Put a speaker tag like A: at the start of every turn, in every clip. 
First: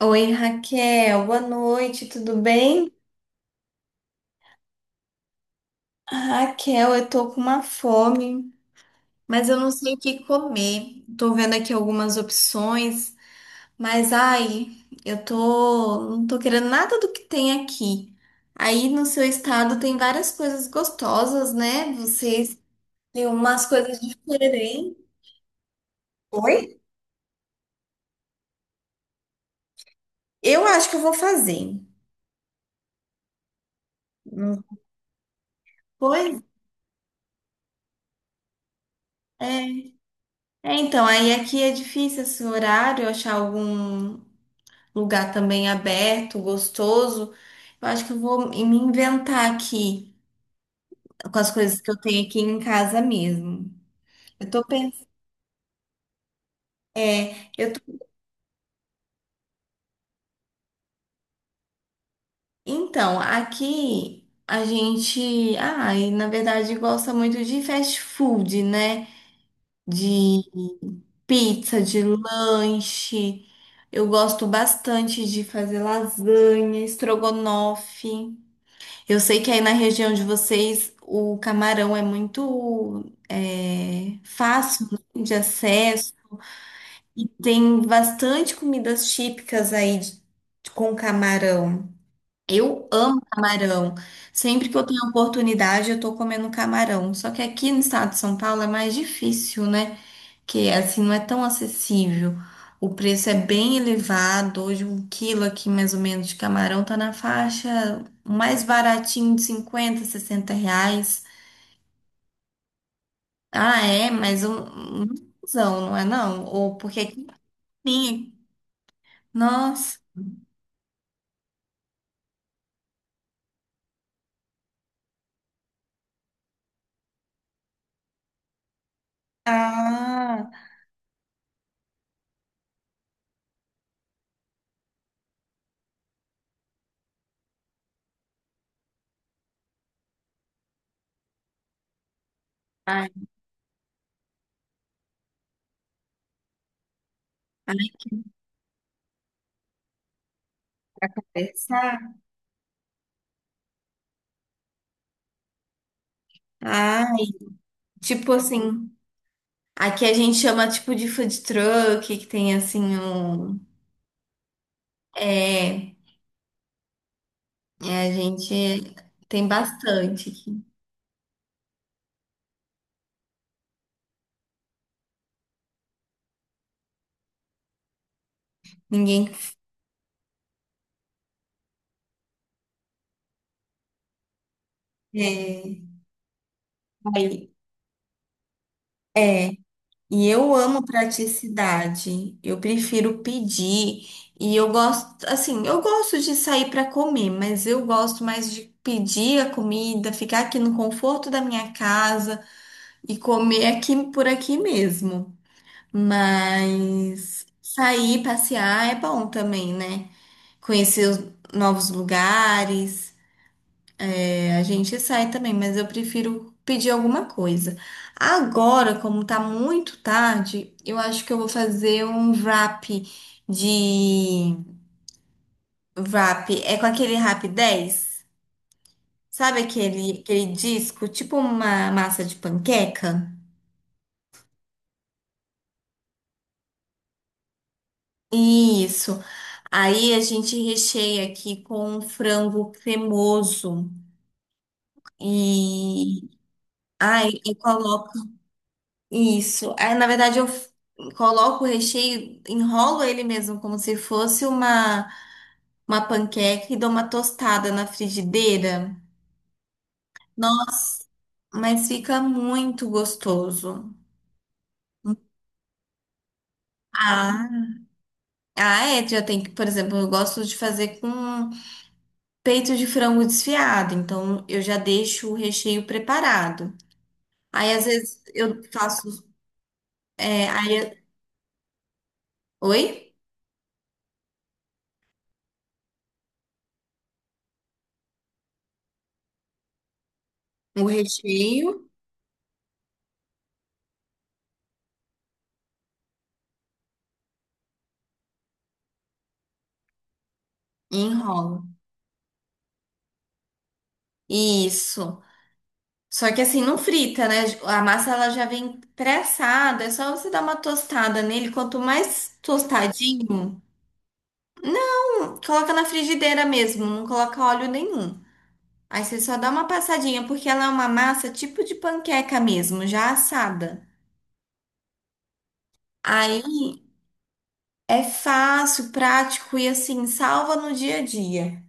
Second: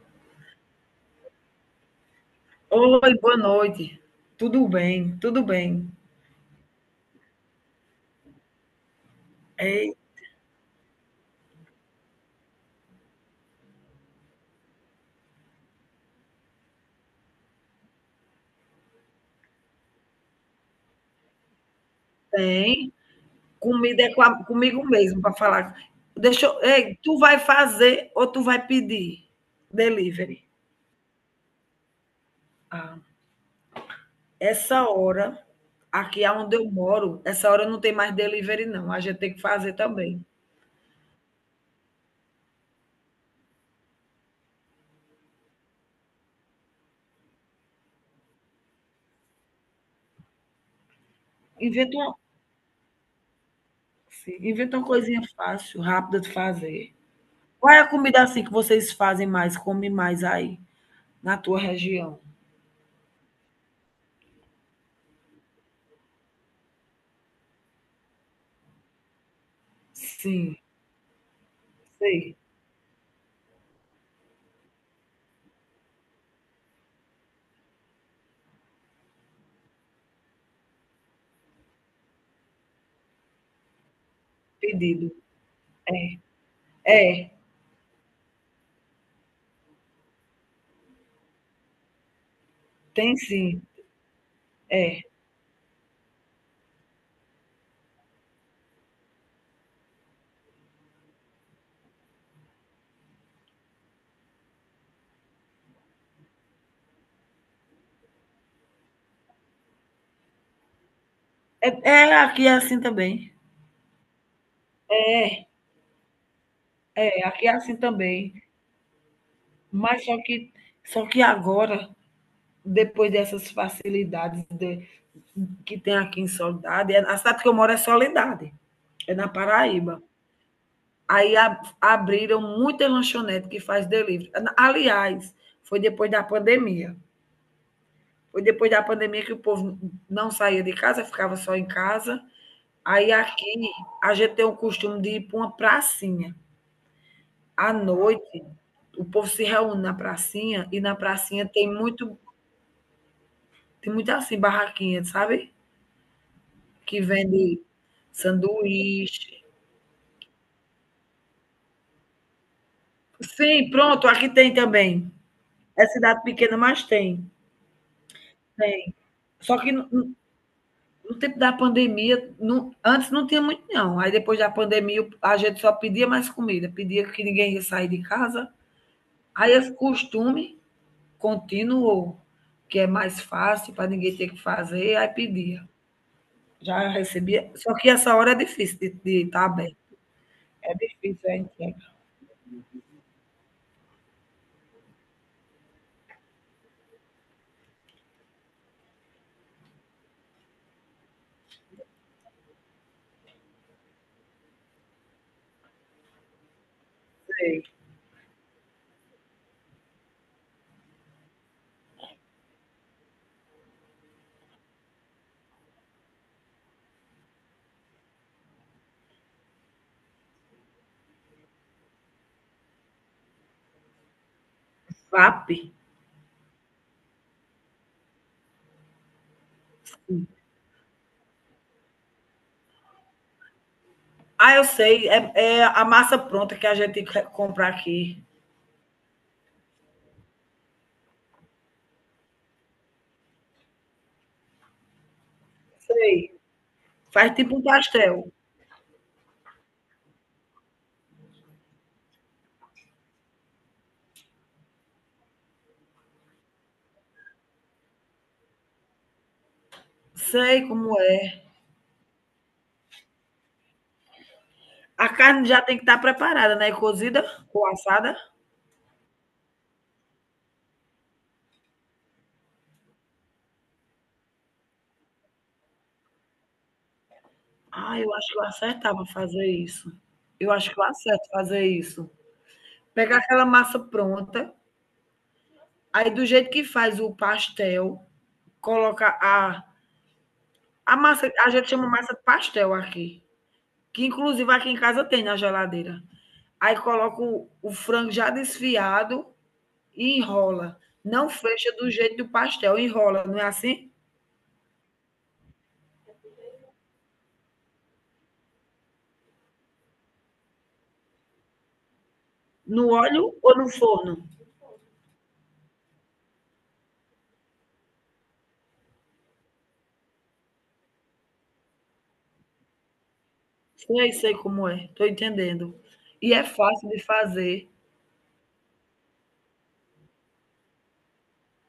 A: Oi, Raquel, boa noite, tudo bem?
B: Oi, boa noite. Tudo bem, tudo bem.
A: Raquel, eu tô com uma fome, mas eu não sei
B: Ei,
A: o que comer. Tô vendo aqui algumas opções, mas ai, não tô querendo nada do que tem aqui. Aí no seu estado tem várias coisas gostosas, né? Vocês
B: tem.
A: têm umas coisas
B: Comida é com a comigo
A: diferentes.
B: mesmo para falar. Deixa eu
A: Oi?
B: ei, tu vai fazer ou tu vai pedir delivery?
A: Eu acho que eu vou fazer.
B: Ah,
A: Não
B: essa hora, aqui
A: foi?
B: aonde eu moro, essa hora não tem mais delivery não, a gente tem que fazer
A: É,
B: também.
A: é, então, aí aqui é difícil esse horário, achar algum lugar também aberto, gostoso. Eu acho que eu vou me inventar aqui com as coisas que eu
B: Inventa uma
A: tenho aqui em casa mesmo.
B: sim,
A: Eu tô
B: inventa uma
A: pensando,
B: coisinha fácil, rápida de fazer.
A: é, eu
B: Qual é
A: tô...
B: a comida, assim, que vocês fazem mais, comem mais aí, na tua região?
A: Então, aqui a gente, e na verdade gosta muito de fast food, né? De
B: Sim,
A: pizza, de
B: sei,
A: lanche. Eu gosto bastante de fazer lasanha, estrogonofe. Eu sei que aí na região de vocês o camarão é muito fácil,
B: pedido.
A: né, de acesso,
B: É.
A: e
B: É,
A: tem bastante comidas típicas aí com camarão. Eu
B: tem
A: amo
B: sim.
A: camarão. Sempre que eu
B: É.
A: tenho oportunidade, eu tô comendo camarão. Só que aqui no estado de São Paulo é mais difícil, né? Que assim não é tão acessível. O preço é bem elevado. Hoje um quilo aqui mais ou menos de camarão tá na faixa, o mais baratinho, de 50, 60 reais.
B: É, é, aqui é assim também.
A: Ah, é, mas um não, não é não? Ou porque aqui
B: É,
A: em
B: aqui é assim também.
A: nossa,
B: Mas só que agora, depois dessas facilidades que tem aqui em Soledade, a cidade que eu moro é Soledade, é na Paraíba.
A: ah,
B: Aí abriram muita lanchonete que faz delivery. Aliás, foi depois da pandemia. Foi depois da pandemia que o povo não saía de casa, ficava só em casa.
A: ai,
B: Aí aqui a gente tem o costume de ir para uma pracinha. À
A: ai,
B: noite, o povo se reúne na pracinha e na pracinha tem
A: essa,
B: muito, tem muito assim, barraquinha, sabe? Que
A: ai,
B: vende
A: tipo assim,
B: sanduíche.
A: aqui a gente chama tipo de food truck, que tem assim um,
B: Sim, pronto, aqui tem também. É
A: é,
B: cidade pequena, mas tem.
A: é, a gente
B: Tem.
A: tem
B: Só que no,
A: bastante.
B: no tempo da pandemia, antes não tinha muito, não. Aí depois da pandemia, a gente só pedia mais comida, pedia que ninguém ia sair de casa.
A: Ninguém
B: Aí esse costume continuou, que é mais fácil para ninguém ter que fazer, aí pedia.
A: é,
B: Já
A: vai.
B: recebi. Só que essa hora é difícil de estar tá aberto.
A: E eu
B: É
A: amo
B: difícil, hein gente.
A: praticidade. Eu prefiro pedir. E eu gosto, assim, eu gosto de sair para comer, mas eu gosto mais de pedir a comida, ficar aqui no conforto da minha casa e comer aqui por aqui mesmo. Mas
B: Sei.
A: sair, passear é bom também, né? Conhecer os novos lugares. A gente sai também, mas eu prefiro pedir alguma coisa. Agora, como tá muito tarde, eu acho que eu vou fazer um wrap de
B: VAP.
A: é com aquele Rap 10, sabe, aquele disco, tipo uma massa de panqueca?
B: Ah, eu sei. É, é a massa pronta que a gente compra aqui.
A: Isso. Aí a gente recheia aqui com um frango cremoso e
B: Sei. Faz
A: e
B: tipo um
A: coloca.
B: pastel.
A: Isso. Aí, na verdade, coloco o recheio, enrolo ele mesmo como se fosse uma panqueca e dou uma tostada na frigideira.
B: Sei
A: Nossa,
B: como é.
A: mas fica muito gostoso.
B: A carne já tem que estar preparada, né? Cozida
A: Ah,
B: ou assada.
A: é, já tem que, por exemplo, eu gosto de fazer com peito de frango desfiado, então eu já deixo o recheio preparado. Aí às
B: Ah, eu
A: vezes
B: acho que eu
A: eu
B: acertava
A: faço,
B: fazer isso.
A: é,
B: Eu acho que eu
A: aí,
B: acerto fazer isso.
A: oi?
B: Pegar aquela massa pronta, aí do jeito que faz o pastel, coloca a
A: O
B: A massa, a
A: recheio
B: gente chama massa de pastel aqui, que inclusive aqui em casa tem na geladeira. Aí coloca o frango já desfiado e enrola.
A: e
B: Não
A: enrolo.
B: fecha do jeito do pastel, enrola, não é assim?
A: Isso. Só que assim, não frita, né? A massa ela já vem pré-assada, é só você dar uma tostada nele. Quanto mais
B: No óleo ou
A: tostadinho,
B: no forno?
A: coloca na frigideira mesmo, não coloca óleo nenhum. Aí você só dá uma passadinha, porque ela é uma massa tipo de panqueca mesmo, já assada.
B: Sei, sei como é, tô entendendo. E é
A: Aí
B: fácil de fazer.
A: é fácil, prático e assim, salva no dia a dia.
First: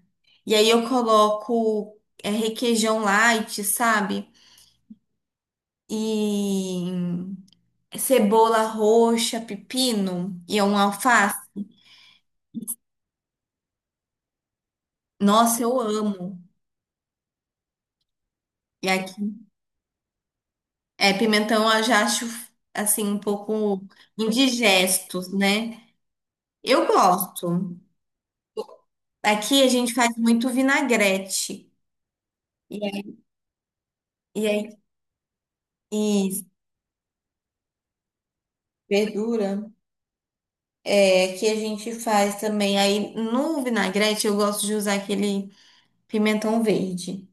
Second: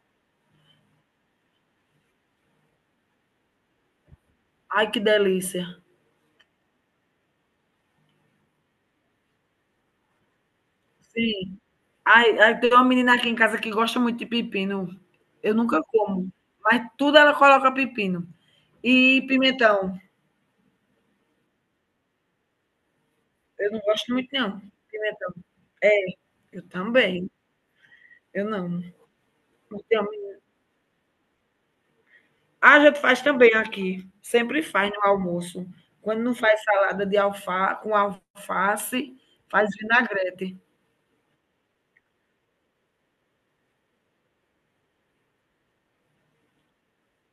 A: E aí eu coloco requeijão light, sabe?
B: Ai, que delícia.
A: E cebola roxa, pepino e um alface.
B: Sim. Ai, ai, tem uma menina aqui em casa que gosta muito de pepino. Eu
A: Nossa, eu
B: nunca como,
A: amo.
B: mas tudo ela coloca pepino.
A: E aqui,
B: E pimentão.
A: pimentão eu já acho assim um
B: Eu não
A: pouco
B: gosto muito, não.
A: indigestos,
B: Pimentão.
A: né?
B: É, eu
A: Eu
B: também.
A: gosto.
B: Eu não.
A: Aqui a
B: Não, a
A: gente faz
B: gente
A: muito vinagrete. E aí,
B: faz também aqui.
A: e
B: Sempre
A: aí-
B: faz no almoço. Quando
A: e
B: não faz salada de alfa, com alface,
A: verdura.
B: faz vinagrete.
A: É, aqui a gente faz também. Aí no vinagrete eu gosto de usar aquele pimentão verde,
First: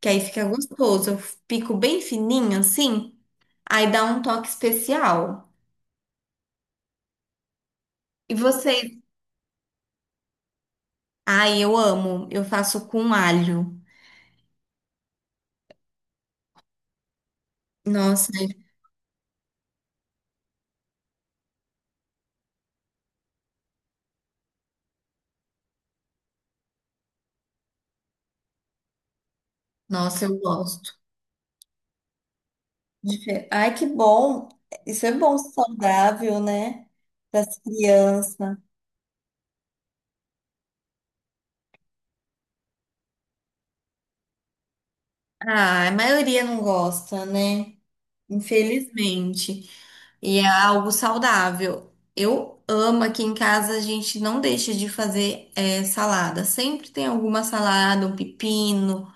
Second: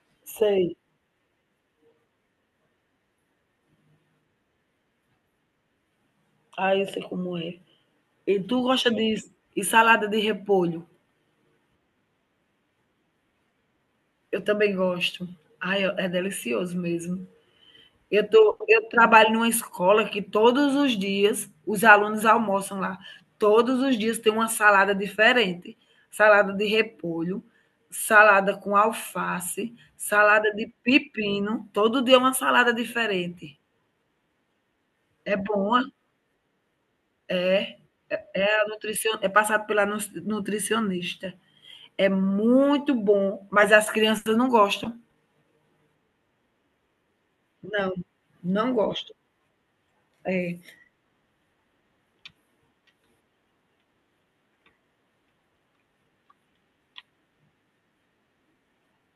A: que aí fica
B: Sei.
A: gostoso. Eu pico bem fininho assim, aí dá um toque especial.
B: Ah, eu sei como é.
A: E
B: E tu gosta
A: vocês?
B: de e salada de repolho?
A: Ai, eu amo. Eu faço com alho.
B: Eu também gosto. Ai, é delicioso mesmo. Eu
A: Nossa,
B: tô, eu trabalho numa escola que todos os dias os alunos almoçam lá. Todos os dias tem uma salada diferente, salada de repolho, salada com alface,
A: nossa, eu
B: salada de
A: gosto.
B: pepino, todo dia é uma salada diferente.
A: Ai, que bom. Isso é bom,
B: É boa,
A: saudável, né? Para as crianças.
B: é a nutricion... é passado pela nutricionista. É muito bom, mas as crianças não gostam.
A: Ah, a maioria não gosta, né?
B: Não, não gostam.
A: Infelizmente. E é
B: É,
A: algo saudável. Eu amo aqui em casa, a gente não deixa de fazer salada. Sempre tem alguma salada, um pepino,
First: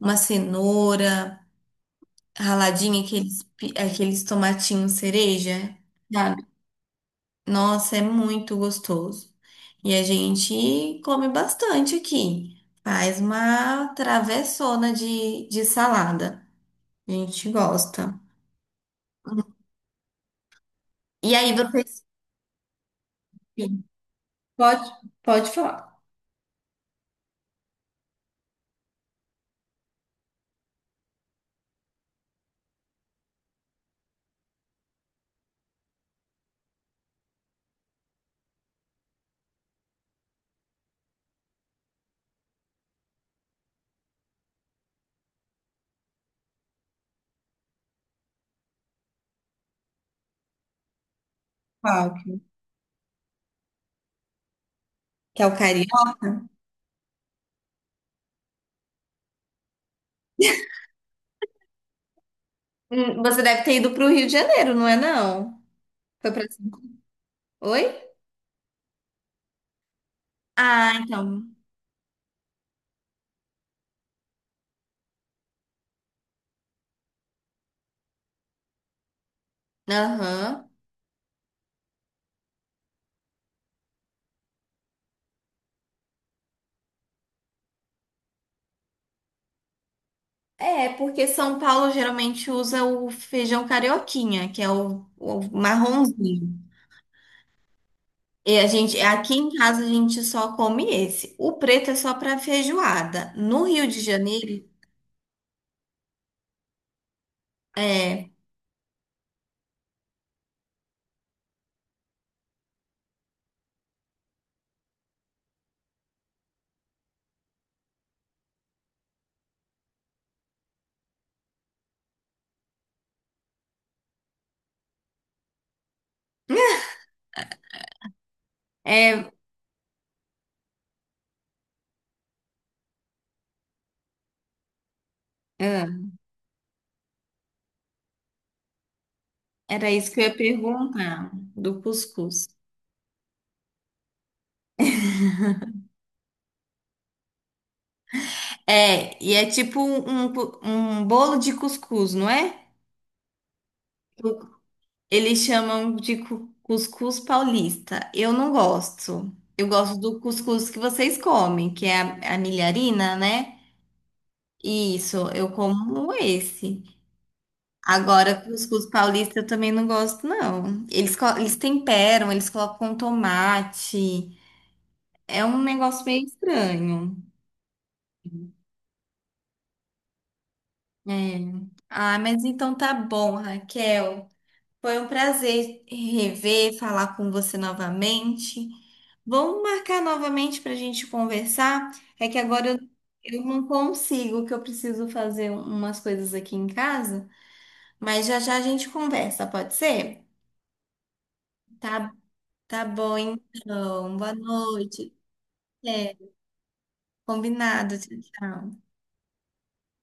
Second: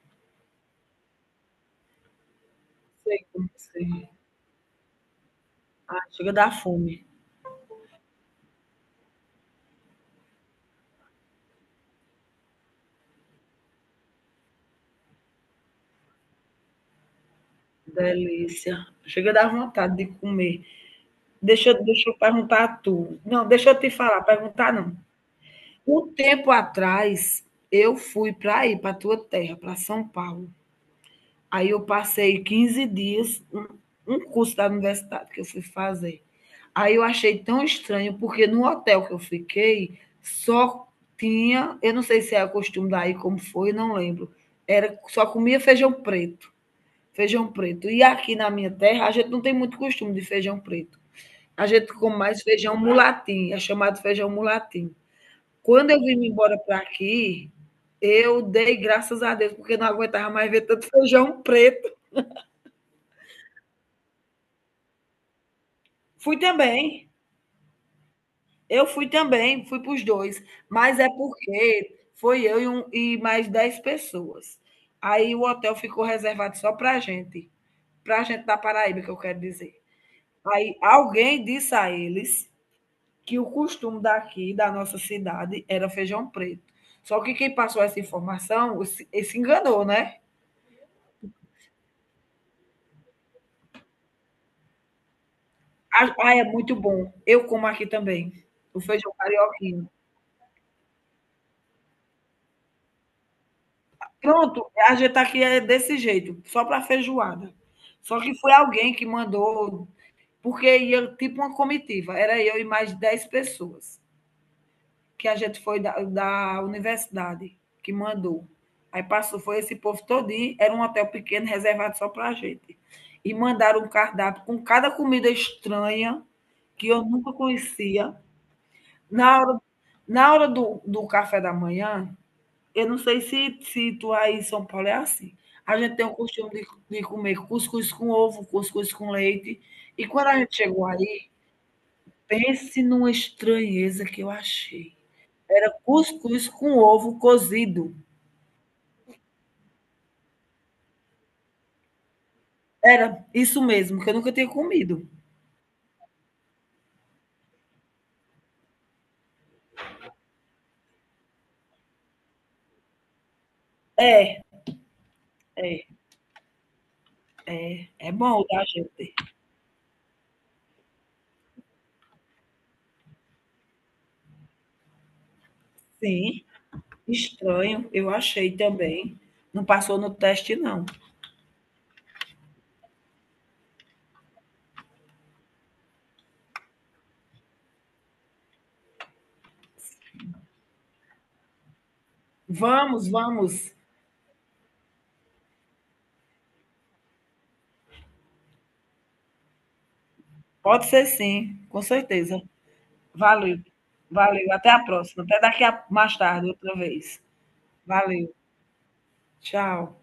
A: uma cenoura raladinha,
B: sei
A: aqueles,
B: como sei.
A: aqueles tomatinhos cereja.
B: Ah, chega a dar fome.
A: Nossa, é muito gostoso. E a gente come bastante aqui. Faz uma travessona de salada. A gente gosta.
B: Delícia. Chega a dar vontade de comer.
A: E aí,
B: Deixa, eu-
A: vocês.
B: deixa eu perguntar a tu. Não, deixa eu te falar, perguntar
A: Pode,
B: não.
A: pode falar.
B: Um tempo atrás, eu fui para aí, para tua terra, para São Paulo. Aí eu passei 15 dias, um curso da universidade que eu fui fazer. Aí eu achei tão estranho, porque no hotel que eu fiquei, só tinha, eu não sei se é o costume daí, como foi, não lembro. Era, só comia feijão preto. Feijão preto. E aqui na minha terra, a gente não tem muito costume de feijão preto. A gente
A: Qual
B: come mais feijão mulatim, é chamado feijão mulatim.
A: que é o
B: Quando eu
A: carioca?
B: vim embora para aqui, eu dei graças a Deus, porque não aguentava mais ver tanto feijão preto.
A: Você deve ter ido para o Rio de Janeiro, não é não? Foi
B: Fui
A: para.
B: também,
A: Oi?
B: eu fui também, fui para os dois,
A: Ah,
B: mas é
A: então.
B: porque foi eu e mais 10 pessoas. Aí o hotel ficou reservado só para a gente da Paraíba, que eu quero dizer.
A: Aham.
B: Aí alguém disse a eles que o costume daqui, da nossa cidade, era feijão preto. Só que quem passou essa informação se enganou, né?
A: É, porque São Paulo geralmente usa o feijão carioquinha, que é o
B: Ah, ah, é
A: marronzinho.
B: muito bom. Eu como aqui também.
A: E a
B: O
A: gente,
B: feijão
A: aqui em casa a
B: carioquinho.
A: gente só come esse. O preto é só para feijoada. No Rio de Janeiro,
B: Pronto, a gente aqui é desse jeito, só para feijoada. Só
A: é,
B: que foi alguém que mandou, porque ia tipo uma comitiva. Era eu e mais de 10 pessoas. Que a gente foi da universidade que mandou. Aí passou, foi esse povo todinho, era um hotel pequeno reservado só para a gente. E mandaram um cardápio com cada comida estranha que eu nunca conhecia.
A: é,
B: Na hora, na hora do café da manhã, eu não sei se tu aí em São Paulo é assim. A
A: é,
B: gente tem o costume de comer cuscuz com ovo, cuscuz com leite.
A: era
B: E
A: isso que eu
B: quando
A: ia
B: a gente chegou aí,
A: perguntar do cuscuz.
B: pense numa estranheza que eu achei. Cuscuz com ovo cozido.
A: É, e é tipo um, um bolo de cuscuz, não é?
B: Era isso mesmo, que eu nunca
A: O-
B: tinha comido.
A: Eles chamam de cuscuz paulista. Eu não gosto. Eu gosto do cuscuz que vocês comem, que é a milharina, né?
B: É,
A: Isso, eu como esse.
B: é
A: Agora,
B: bom
A: os
B: da
A: cuscuz
B: gente.
A: paulista eu também não gosto, não. Eles, eles temperam, eles colocam um tomate. É um negócio meio
B: Sim,
A: estranho.
B: estranho, eu achei também. Não passou no teste, não.
A: É. Ah, mas então tá bom, Raquel. Foi um prazer rever, falar com você novamente. Vamos marcar novamente para a gente conversar? É que agora
B: Vamos,
A: eu não
B: vamos.
A: consigo, que eu preciso fazer umas coisas aqui em casa, mas já já a gente conversa, pode ser?
B: Pode ser sim, com
A: Tá.
B: certeza.
A: Tá bom,
B: Valeu,
A: então. Boa
B: valeu. Até a
A: noite.
B: próxima. Até daqui a
A: É,
B: mais tarde, outra vez.
A: combinado. Tchau,
B: Valeu,
A: tchau.
B: tchau.